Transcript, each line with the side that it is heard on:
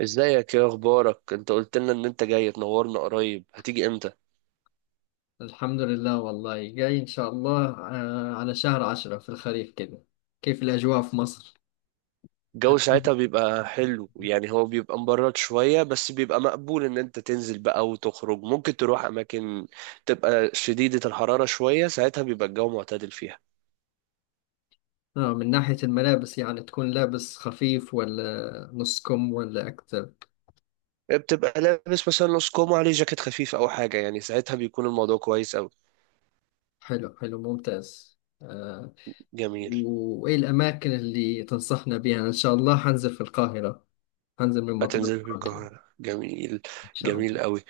right: ازيك؟ ايه اخبارك؟ انت قلت لنا ان انت جاي تنورنا، قريب هتيجي امتى؟
left: الحمد لله، والله جاي إن شاء الله، على شهر عشرة في الخريف كده. كيف الأجواء في مصر؟
right: الجو
left: هتكون
right: ساعتها بيبقى حلو، يعني هو بيبقى مبرد شوية بس بيبقى مقبول ان انت تنزل بقى وتخرج، ممكن تروح اماكن. تبقى شديدة الحرارة شوية، ساعتها بيبقى الجو معتدل فيها.
left: آه من ناحية الملابس، يعني تكون لابس خفيف ولا نص كم ولا أكتر؟
right: إيه، بتبقى لابس مثلا نص كوم عليه جاكيت خفيف او حاجة، يعني ساعتها بيكون الموضوع كويس اوي.
left: حلو حلو ممتاز، آه.
right: جميل.
left: وإيه الأماكن اللي تنصحنا بها؟ إن شاء الله هنزل في القاهرة، هنزل من مطار
right: هتنزل في
left: القاهرة
right: القاهرة، جميل.
left: إن شاء الله.
right: جميل اوي.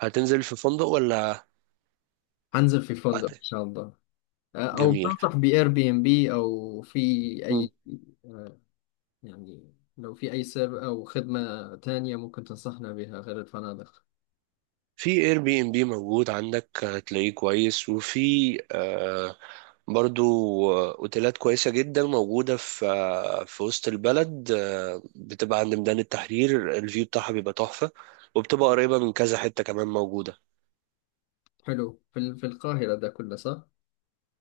right: هتنزل في فندق ولا
left: هنزل في فندق إن
right: هت-
left: شاء الله. أو
right: جميل.
left: تنصح بإير بي إم بي أو في أي؟ يعني لو في أي سبب أو خدمة تانية ممكن تنصحنا بها غير الفنادق.
right: في اير بي ام بي موجود عندك هتلاقيه كويس، وفي برضو اوتيلات كويسة جدا موجودة في في وسط البلد، بتبقى عند ميدان التحرير، الفيو بتاعها بيبقى تحفة. وبتبقى قريبة من كذا حتة كمان موجودة.
left: حلو، في القاهرة ده كله، صح؟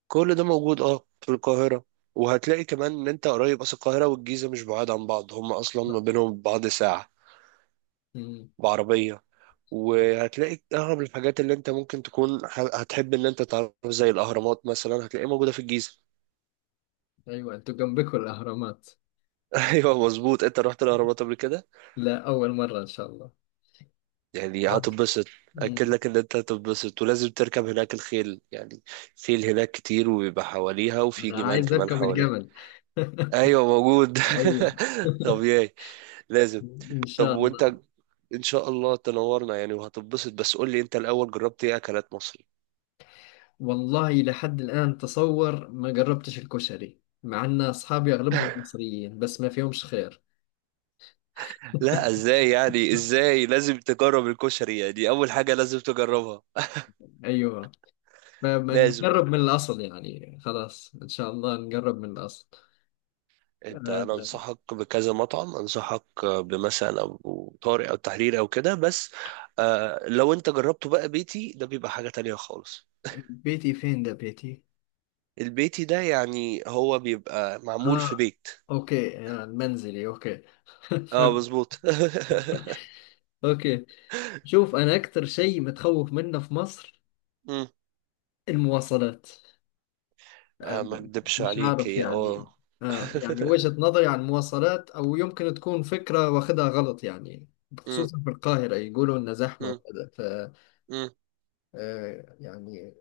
right: كل ده موجود، اه، في القاهرة. وهتلاقي كمان ان انت قريب، اصل القاهرة والجيزة مش بعاد عن بعض، هم اصلا ما بينهم بعض ساعة
left: مم.
right: بعربية. وهتلاقي اغلب الحاجات اللي انت ممكن تكون هتحب ان انت تعرف، زي الاهرامات مثلا، هتلاقيها موجودة في الجيزة.
left: أيوة، أنتوا جنبكم الأهرامات.
right: ايوه، مظبوط، انت رحت الاهرامات قبل كده؟
left: لا، أول مرة إن شاء الله.
right: يعني هتنبسط. اكد
left: مم.
right: لك ان انت هتنبسط، ولازم تركب هناك الخيل يعني. خيل هناك كتير وبيبقى حواليها، وفي
left: أنا
right: جمال
left: عايز
right: كمان
left: أركب
right: حواليها.
left: الجمل.
right: ايوه، موجود.
left: ايوه.
right: طبيعي. لازم.
left: ان
right: طب
left: شاء الله.
right: وانت ان شاء الله تنورنا يعني وهتنبسط، بس قول لي انت الاول، جربت ايه اكلات مصري؟
left: والله لحد الان تصور ما جربتش الكشري، مع ان اصحابي اغلبهم مصريين بس ما فيهمش خير.
right: لا، ازاي يعني؟ ازاي؟ لازم تجرب الكشري، يعني اول حاجة لازم تجربها.
left: ايوه.
right: لازم.
left: فبنجرب من الاصل يعني، خلاص ان شاء الله نجرب من الاصل.
right: انت انا
left: آه،
right: انصحك بكذا مطعم، انصحك بمثلا ابو طارق او تحرير او كده بس. آه، لو انت جربته بقى بيتي، ده بيبقى حاجة تانية خالص.
left: بيتي فين ده بيتي؟
right: البيتي ده يعني هو بيبقى معمول في
left: ها.
right: بيت.
left: اوكي، منزلي، اوكي.
right: اه،
left: فهمت،
right: مظبوط.
left: اوكي. شوف، انا اكثر شيء متخوف منه في مصر
right: مم.
left: المواصلات. آه،
right: آه، ما اكدبش
left: مش
right: عليك،
left: عارف
right: هي
left: يعني.
right: اه.
left: يعني وجهة نظري عن المواصلات، او يمكن تكون فكرة واخدها غلط يعني.
right: مم.
left: خصوصا في القاهرة يقولوا انها زحمة
right: مم.
left: وكذا، ف
right: مم.
left: يعني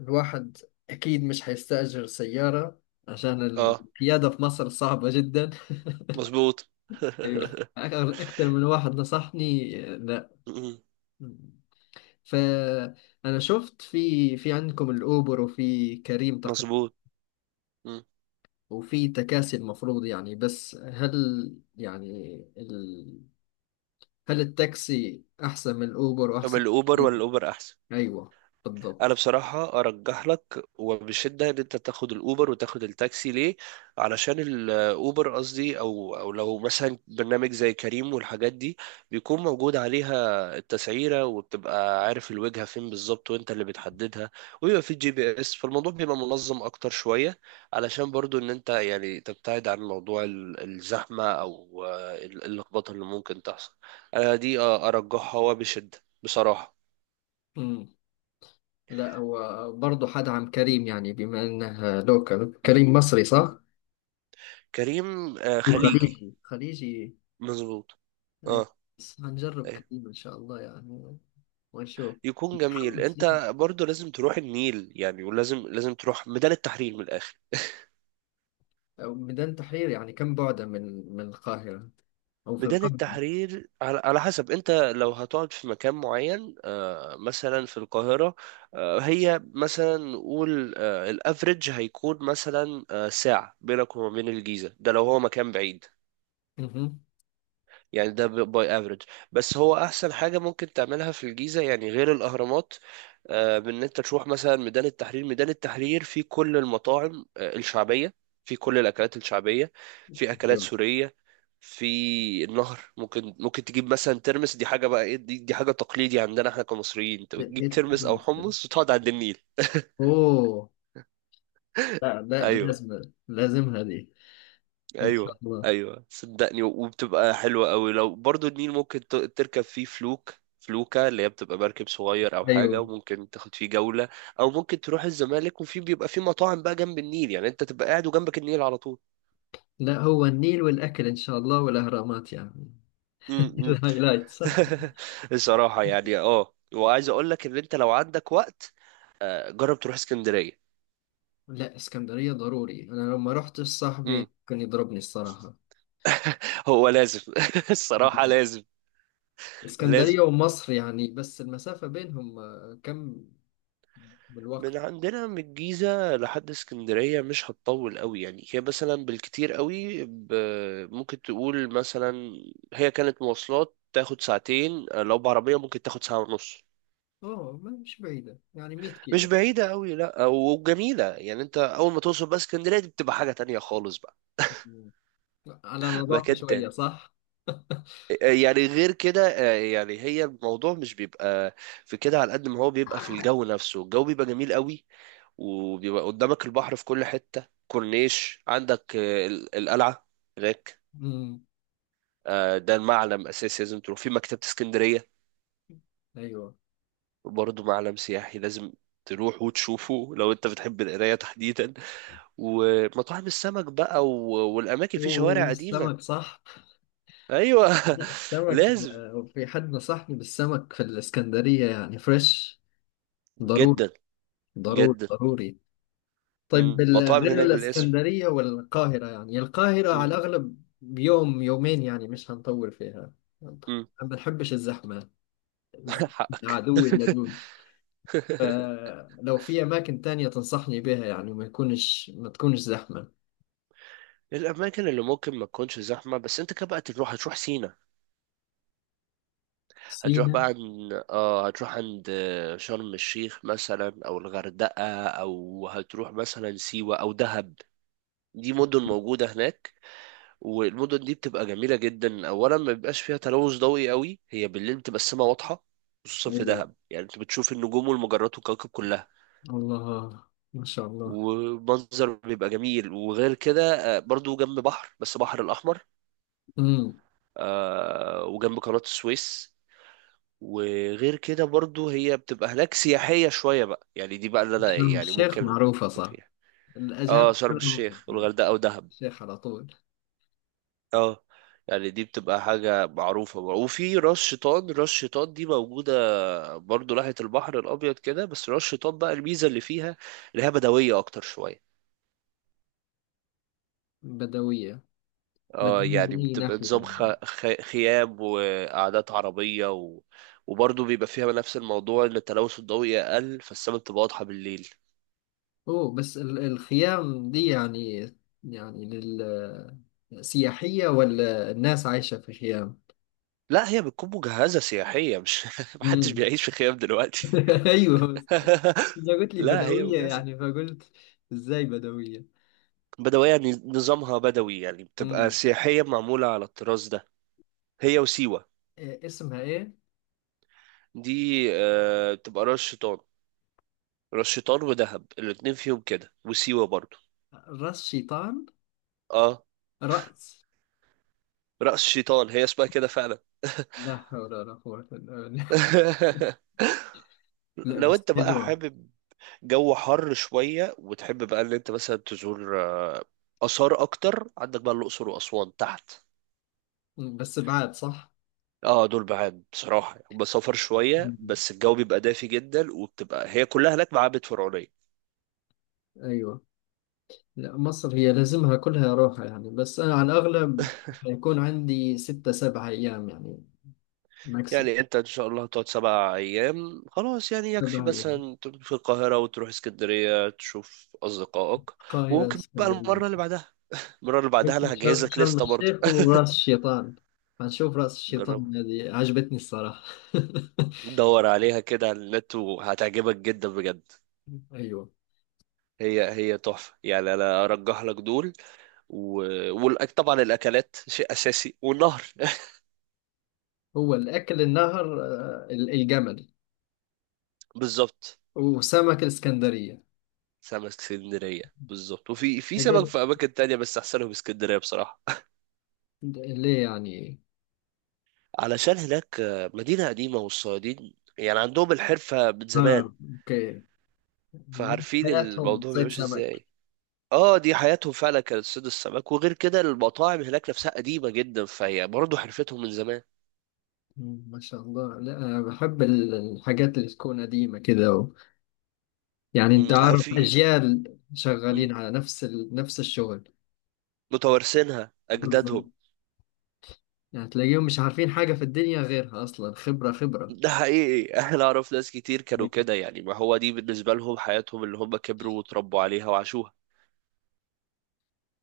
left: الواحد اكيد مش حيستأجر سيارة، عشان
right: اه،
left: القيادة في مصر صعبة جدا.
right: مظبوط.
left: ايوه، اكتر من واحد نصحني، لا.
right: مم.
left: فانا شفت في عندكم الاوبر وفي كريم تقريبا،
right: مظبوط. مم.
left: وفي تكاسي المفروض يعني. بس هل، يعني ال... هل التاكسي احسن من الاوبر
right: اما
left: واحسن من
right: الاوبر ولا
left: كريم؟
right: الاوبر احسن؟
left: ايوه،
right: انا
left: بالضبط.
right: بصراحة ارجح لك وبشدة ان انت تاخد الاوبر، وتاخد التاكسي ليه؟ علشان الاوبر قصدي او لو مثلا برنامج زي كريم والحاجات دي، بيكون موجود عليها التسعيرة، وبتبقى عارف الوجهة فين بالظبط، وانت اللي بتحددها. ويبقى في GPS، فالموضوع بيبقى منظم اكتر شوية. علشان برضو ان انت يعني تبتعد عن موضوع الزحمة، او اللخبطة اللي ممكن تحصل. انا دي ارجحها وبشدة بصراحة.
left: امم لا هو برضه حدعم كريم يعني، بما انه لوكال،
right: مم.
left: كريم مصري، صح؟
right: كريم خليجي.
left: خليجي خليجي.
right: مظبوط.
left: أيوة.
right: اه.
left: بس هنجرب
right: أيوة.
left: كريمة إن شاء الله يعني، ونشوف.
right: يكون جميل.
left: متحمس
right: انت
left: جداً.
right: برضو لازم تروح النيل يعني، ولازم لازم تروح ميدان التحرير من الاخر.
left: أو ميدان تحرير يعني، كم بعده من القاهرة، أو في
right: ميدان
left: القاهرة؟
right: التحرير على حسب انت، لو هتقعد في مكان معين، مثلا في القاهرة، هي مثلا نقول الافريج هيكون مثلا ساعة بينك وما بين الجيزة، ده لو هو مكان بعيد.
left: اها.
right: يعني ده باي افريج. بس هو احسن حاجه ممكن تعملها في الجيزه يعني غير الاهرامات، بان انت تروح مثلا ميدان التحرير. ميدان التحرير فيه كل المطاعم الشعبيه، فيه كل الاكلات الشعبيه، فيه اكلات
left: أيوة.
right: سوريه. في النهر، ممكن تجيب مثلا ترمس. دي حاجه بقى ايه؟ دي حاجه تقليدي عندنا احنا كمصريين، انت
left: إيه
right: بتجيب ترمس او
left: تتحمس له؟
right: حمص وتقعد عند النيل.
left: أوه. لا لا،
right: ايوه.
left: لازم، لازم هذه إن شاء
right: ايوه،
left: الله.
right: ايوه، صدقني. وبتبقى حلوه قوي. لو برضو النيل ممكن تركب فيه فلوك، فلوكة اللي هي بتبقى مركب صغير او حاجه،
left: أيوة.
right: وممكن تاخد فيه جوله. او ممكن تروح الزمالك، وفي بيبقى فيه مطاعم بقى جنب النيل، يعني انت تبقى قاعد وجنبك النيل على طول.
left: لا، هو النيل والأكل إن شاء الله والأهرامات يعني.
right: امم.
left: الهايلايتس.
right: الصراحه يعني، اه، وعايز اقول لك ان انت لو عندك وقت، جرب تروح اسكندريه.
left: لا، اسكندرية ضروري. أنا لما رحت
right: امم.
left: صاحبي كان يضربني الصراحة.
right: هو لازم. الصراحه لازم. لازم.
left: اسكندرية ومصر يعني، بس المسافة بينهم كم بالوقت؟
right: من عندنا من الجيزة لحد اسكندرية مش هتطول قوي، يعني هي مثلا بالكتير قوي ممكن تقول مثلا، هي كانت مواصلات تاخد ساعتين، لو بعربية ممكن تاخد ساعة ونص.
left: أوه، مش بعيدة يعني، 100
right: مش
left: كيلو.
right: بعيدة قوي، لا وجميلة. يعني انت اول ما توصل بقى اسكندرية، دي بتبقى حاجة تانية خالص بقى.
left: مم. على نظافة
right: مكان
left: شوية،
right: تاني.
left: صح؟
right: يعني غير كده، يعني هي الموضوع مش بيبقى في كده. على قد ما هو بيبقى في الجو نفسه، الجو بيبقى جميل قوي. وبيبقى قدامك البحر في كل حتة كورنيش. عندك القلعة هناك.
left: مم.
right: ده معلم أساسي، لازم تروح في مكتبة اسكندرية،
left: أيوة.
right: برضه معلم سياحي، لازم تروح وتشوفه لو انت بتحب القراية تحديدا. ومطاعم السمك بقى والأماكن في شوارع قديمة.
left: والسمك، صح؟
right: أيوة.
left: لا السمك،
right: لازم.
left: في حد نصحني بالسمك في الإسكندرية يعني، فريش. ضروري.
right: جدا.
left: ضروري
right: جدا.
left: ضروري. طيب،
right: مم. مطاعم
left: غير
right: هناك بالاسم.
left: الإسكندرية والقاهرة يعني، القاهرة
right: مم.
left: على الأغلب يوم يومين يعني، مش هنطول فيها. ما
right: مم.
left: بنحبش الزحمة. الزحمة
right: حقك.
left: عدوي اللدود. فلو في أماكن تانية تنصحني بها يعني، ما تكونش زحمة.
right: الأماكن اللي ممكن ما تكونش زحمة، بس انت كده بقى تروح، هتروح سينا. هتروح
left: سينا.
right: بقى عن... اه، هتروح عند شرم الشيخ مثلا، او الغردقة، او هتروح مثلا سيوة او دهب. دي مدن موجودة هناك. والمدن دي بتبقى جميلة جدا. اولا، ما بيبقاش فيها تلوث ضوئي قوي، هي بالليل بتبقى السما واضحة، خصوصا في
left: ايوه.
right: دهب، يعني انت بتشوف النجوم والمجرات والكواكب كلها.
left: الله. ما شاء الله.
right: ومنظر بيبقى جميل. وغير كده برضو جنب بحر، بس بحر الأحمر،
left: امم
right: وجنب قناة السويس. وغير كده برضو هي بتبقى هناك سياحية شوية بقى، يعني دي بقى اللي انا
left: شرم
right: يعني
left: الشيخ
right: ممكن
left: معروفة، صح؟
right: فيها. اه،
left: الأجانب
right: شرم
left: كلهم
right: الشيخ
left: يعني.
right: والغردقة ودهب.
left: الشيخ على طول.
right: اه، يعني دي بتبقى حاجة معروفة بقى. وفي راس شيطان. راس شيطان دي موجودة برضو ناحية البحر الأبيض كده، بس راس شيطان بقى الميزة اللي فيها، اللي هي بدوية أكتر شوية.
left: بدوية.
right: اه،
left: بدوية
right: يعني
left: من أي
right: بتبقى
left: ناحية
right: نظام
left: يعني؟
right: خيام وقعدات عربية وبرضه بيبقى فيها نفس الموضوع، إن التلوث الضوئي أقل فالسما بتبقى واضحة بالليل.
left: أوه بس، الخيام دي يعني لل سياحية ولا الناس عايشة في خيام؟
right: لا، هي بتكون مجهزة سياحية، مش محدش
left: امم.
right: بيعيش في خيام دلوقتي.
left: أيوه بس، أنت قلت لي
right: لا، هي
left: بدوية
right: مجهزة.
left: يعني، فقلت إزاي بدوية؟
right: بدوية، نظامها بدوي يعني، بتبقى سياحية معمولة على الطراز ده. هي وسيوة.
left: إيه اسمها، ايه؟
right: دي بتبقى راس شيطان. راس شيطان ودهب الاتنين فيهم كده، وسيوة برضو.
left: راس شيطان.
right: اه.
left: رأس
right: رأس شيطان، هي اسمها كده فعلا.
left: لا حول ولا قوة إلا بالله. لا
right: لو
left: بس
right: انت بقى
left: حلوة.
right: حابب جو حر شوية، وتحب بقى ان انت مثلا تزور آثار أكتر، عندك بقى الأقصر وأسوان تحت.
left: بس بعد، صح؟
right: اه، دول بعاد بصراحة، هم سفر شوية،
left: مم.
right: بس الجو بيبقى دافي جدا، وبتبقى هي كلها هناك معابد فرعونية.
left: ايوه. لا مصر هي لازمها كلها روحة يعني، بس انا على الاغلب حيكون عندي ستة سبعة ايام يعني، ماكسيم.
right: يعني انت ان شاء الله هتقعد 7 ايام خلاص، يعني يكفي
left: سبعة ايام،
right: مثلا تروح في القاهرة وتروح اسكندرية تشوف اصدقائك.
left: القاهرة،
right: وممكن بقى
left: اسكندرية.
right: المرة اللي بعدها، المرة اللي
left: قلت
right: بعدها انا هجهز
left: شرم،
right: لك لستة برضه.
left: الشيخ وراس الشيطان. هنشوف راس
right: جربها.
left: الشيطان، هذه عجبتني الصراحة.
right: دور عليها كده على النت وهتعجبك جدا بجد.
left: ايوه.
right: هي هي تحفة، يعني انا ارجح لك دول. و... طبعا الاكلات شيء اساسي، والنهر.
left: هو الاكل، النهر، الجمل،
right: بالظبط.
left: وسمك الإسكندرية.
right: سمك اسكندرية. بالظبط. وفي سمك
left: حاجات
right: في أماكن تانية، بس أحسنهم اسكندرية بصراحة.
left: اللي يعني،
right: علشان هناك مدينة قديمة، والصيادين يعني عندهم الحرفة من زمان،
left: اه، اوكي. الناس
right: فعارفين
left: حياتهم
right: الموضوع
left: صيد
right: بيمشي
left: سمك.
right: ازاي. اه، دي حياتهم فعلا كانت صيد السمك، وغير كده المطاعم هناك نفسها قديمة جدا، فهي برضه حرفتهم من زمان.
left: مم، ما شاء الله. لا أنا بحب الحاجات اللي تكون قديمة كده و... يعني انت
right: مم،
left: عارف،
right: في.
left: اجيال
right: مم.
left: شغالين على نفس الشغل.
right: متوارثينها
left: بالظبط.
right: أجدادهم.
left: يعني تلاقيهم مش عارفين حاجة في الدنيا غيرها اصلا، خبرة خبرة.
right: ده حقيقي. احنا، اعرف ناس كتير كانوا
left: طيب،
right: كده، يعني ما هو دي بالنسبة لهم حياتهم اللي هم كبروا وتربوا عليها وعاشوها.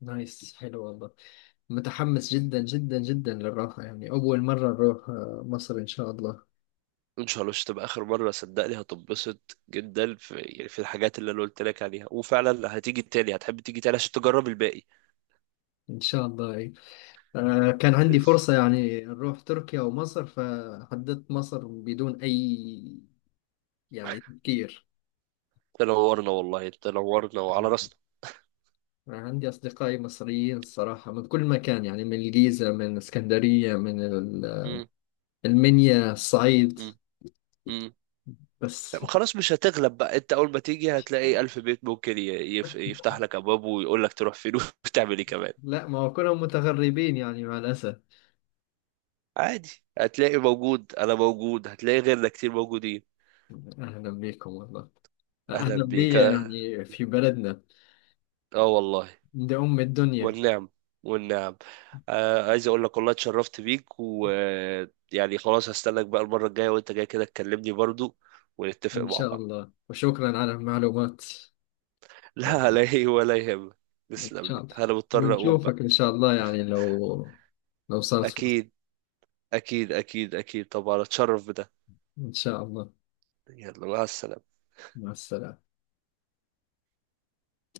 left: نايس، حلو والله. متحمس جدا جدا جدا للراحة يعني، اول مرة نروح مصر ان شاء الله.
right: ان شاء الله مش تبقى اخر مره، صدقني هتنبسط جدا في يعني في الحاجات اللي انا قلت لك عليها، وفعلا هتيجي تاني، هتحب تيجي تاني عشان تجرب الباقي.
left: ان شاء الله. كان عندي فرصة يعني نروح تركيا أو مصر، فحددت مصر بدون أي يعني تفكير.
right: تنورنا والله، تنورنا وعلى راسنا.
left: عندي أصدقائي مصريين الصراحة من كل مكان يعني، من الجيزة، من اسكندرية، من
right: مم.
left: المنيا، الصعيد،
right: مم. مم.
left: بس
right: طب خلاص، مش هتغلب بقى. انت اول ما تيجي هتلاقي الف بيت ممكن يفتح لك ابواب، ويقول لك تروح فين وتعمل ايه كمان.
left: لا ما هو كلهم متغربين يعني مع الأسف.
right: عادي. هتلاقي موجود، انا موجود، هتلاقي غيرنا كتير موجودين.
left: أهلا بكم والله.
right: اهلا
left: أهلا بي
right: بيك، اه.
left: يعني في بلدنا،
right: آه، والله.
left: عند أم الدنيا.
right: والنعم. والنعم. آه، عايز اقول لك والله اتشرفت بيك، ويعني خلاص هستناك بقى المرة الجاية، وانت جاي كده تكلمني برضو، ونتفق
left: إن
right: مع
left: شاء
right: بعض.
left: الله. وشكرا على المعلومات.
right: لا، لا، ولا يهمك.
left: إن
right: تسلم
left: شاء
right: لي،
left: الله.
right: انا مضطر اقوم
left: ونشوفك
right: بقى.
left: إن شاء الله يعني، لو صارت فرصة.
right: اكيد. اكيد، اكيد، اكيد، طبعا اتشرف بده.
left: إن شاء الله.
right: يلا، مع السلامة.
left: مع السلامة.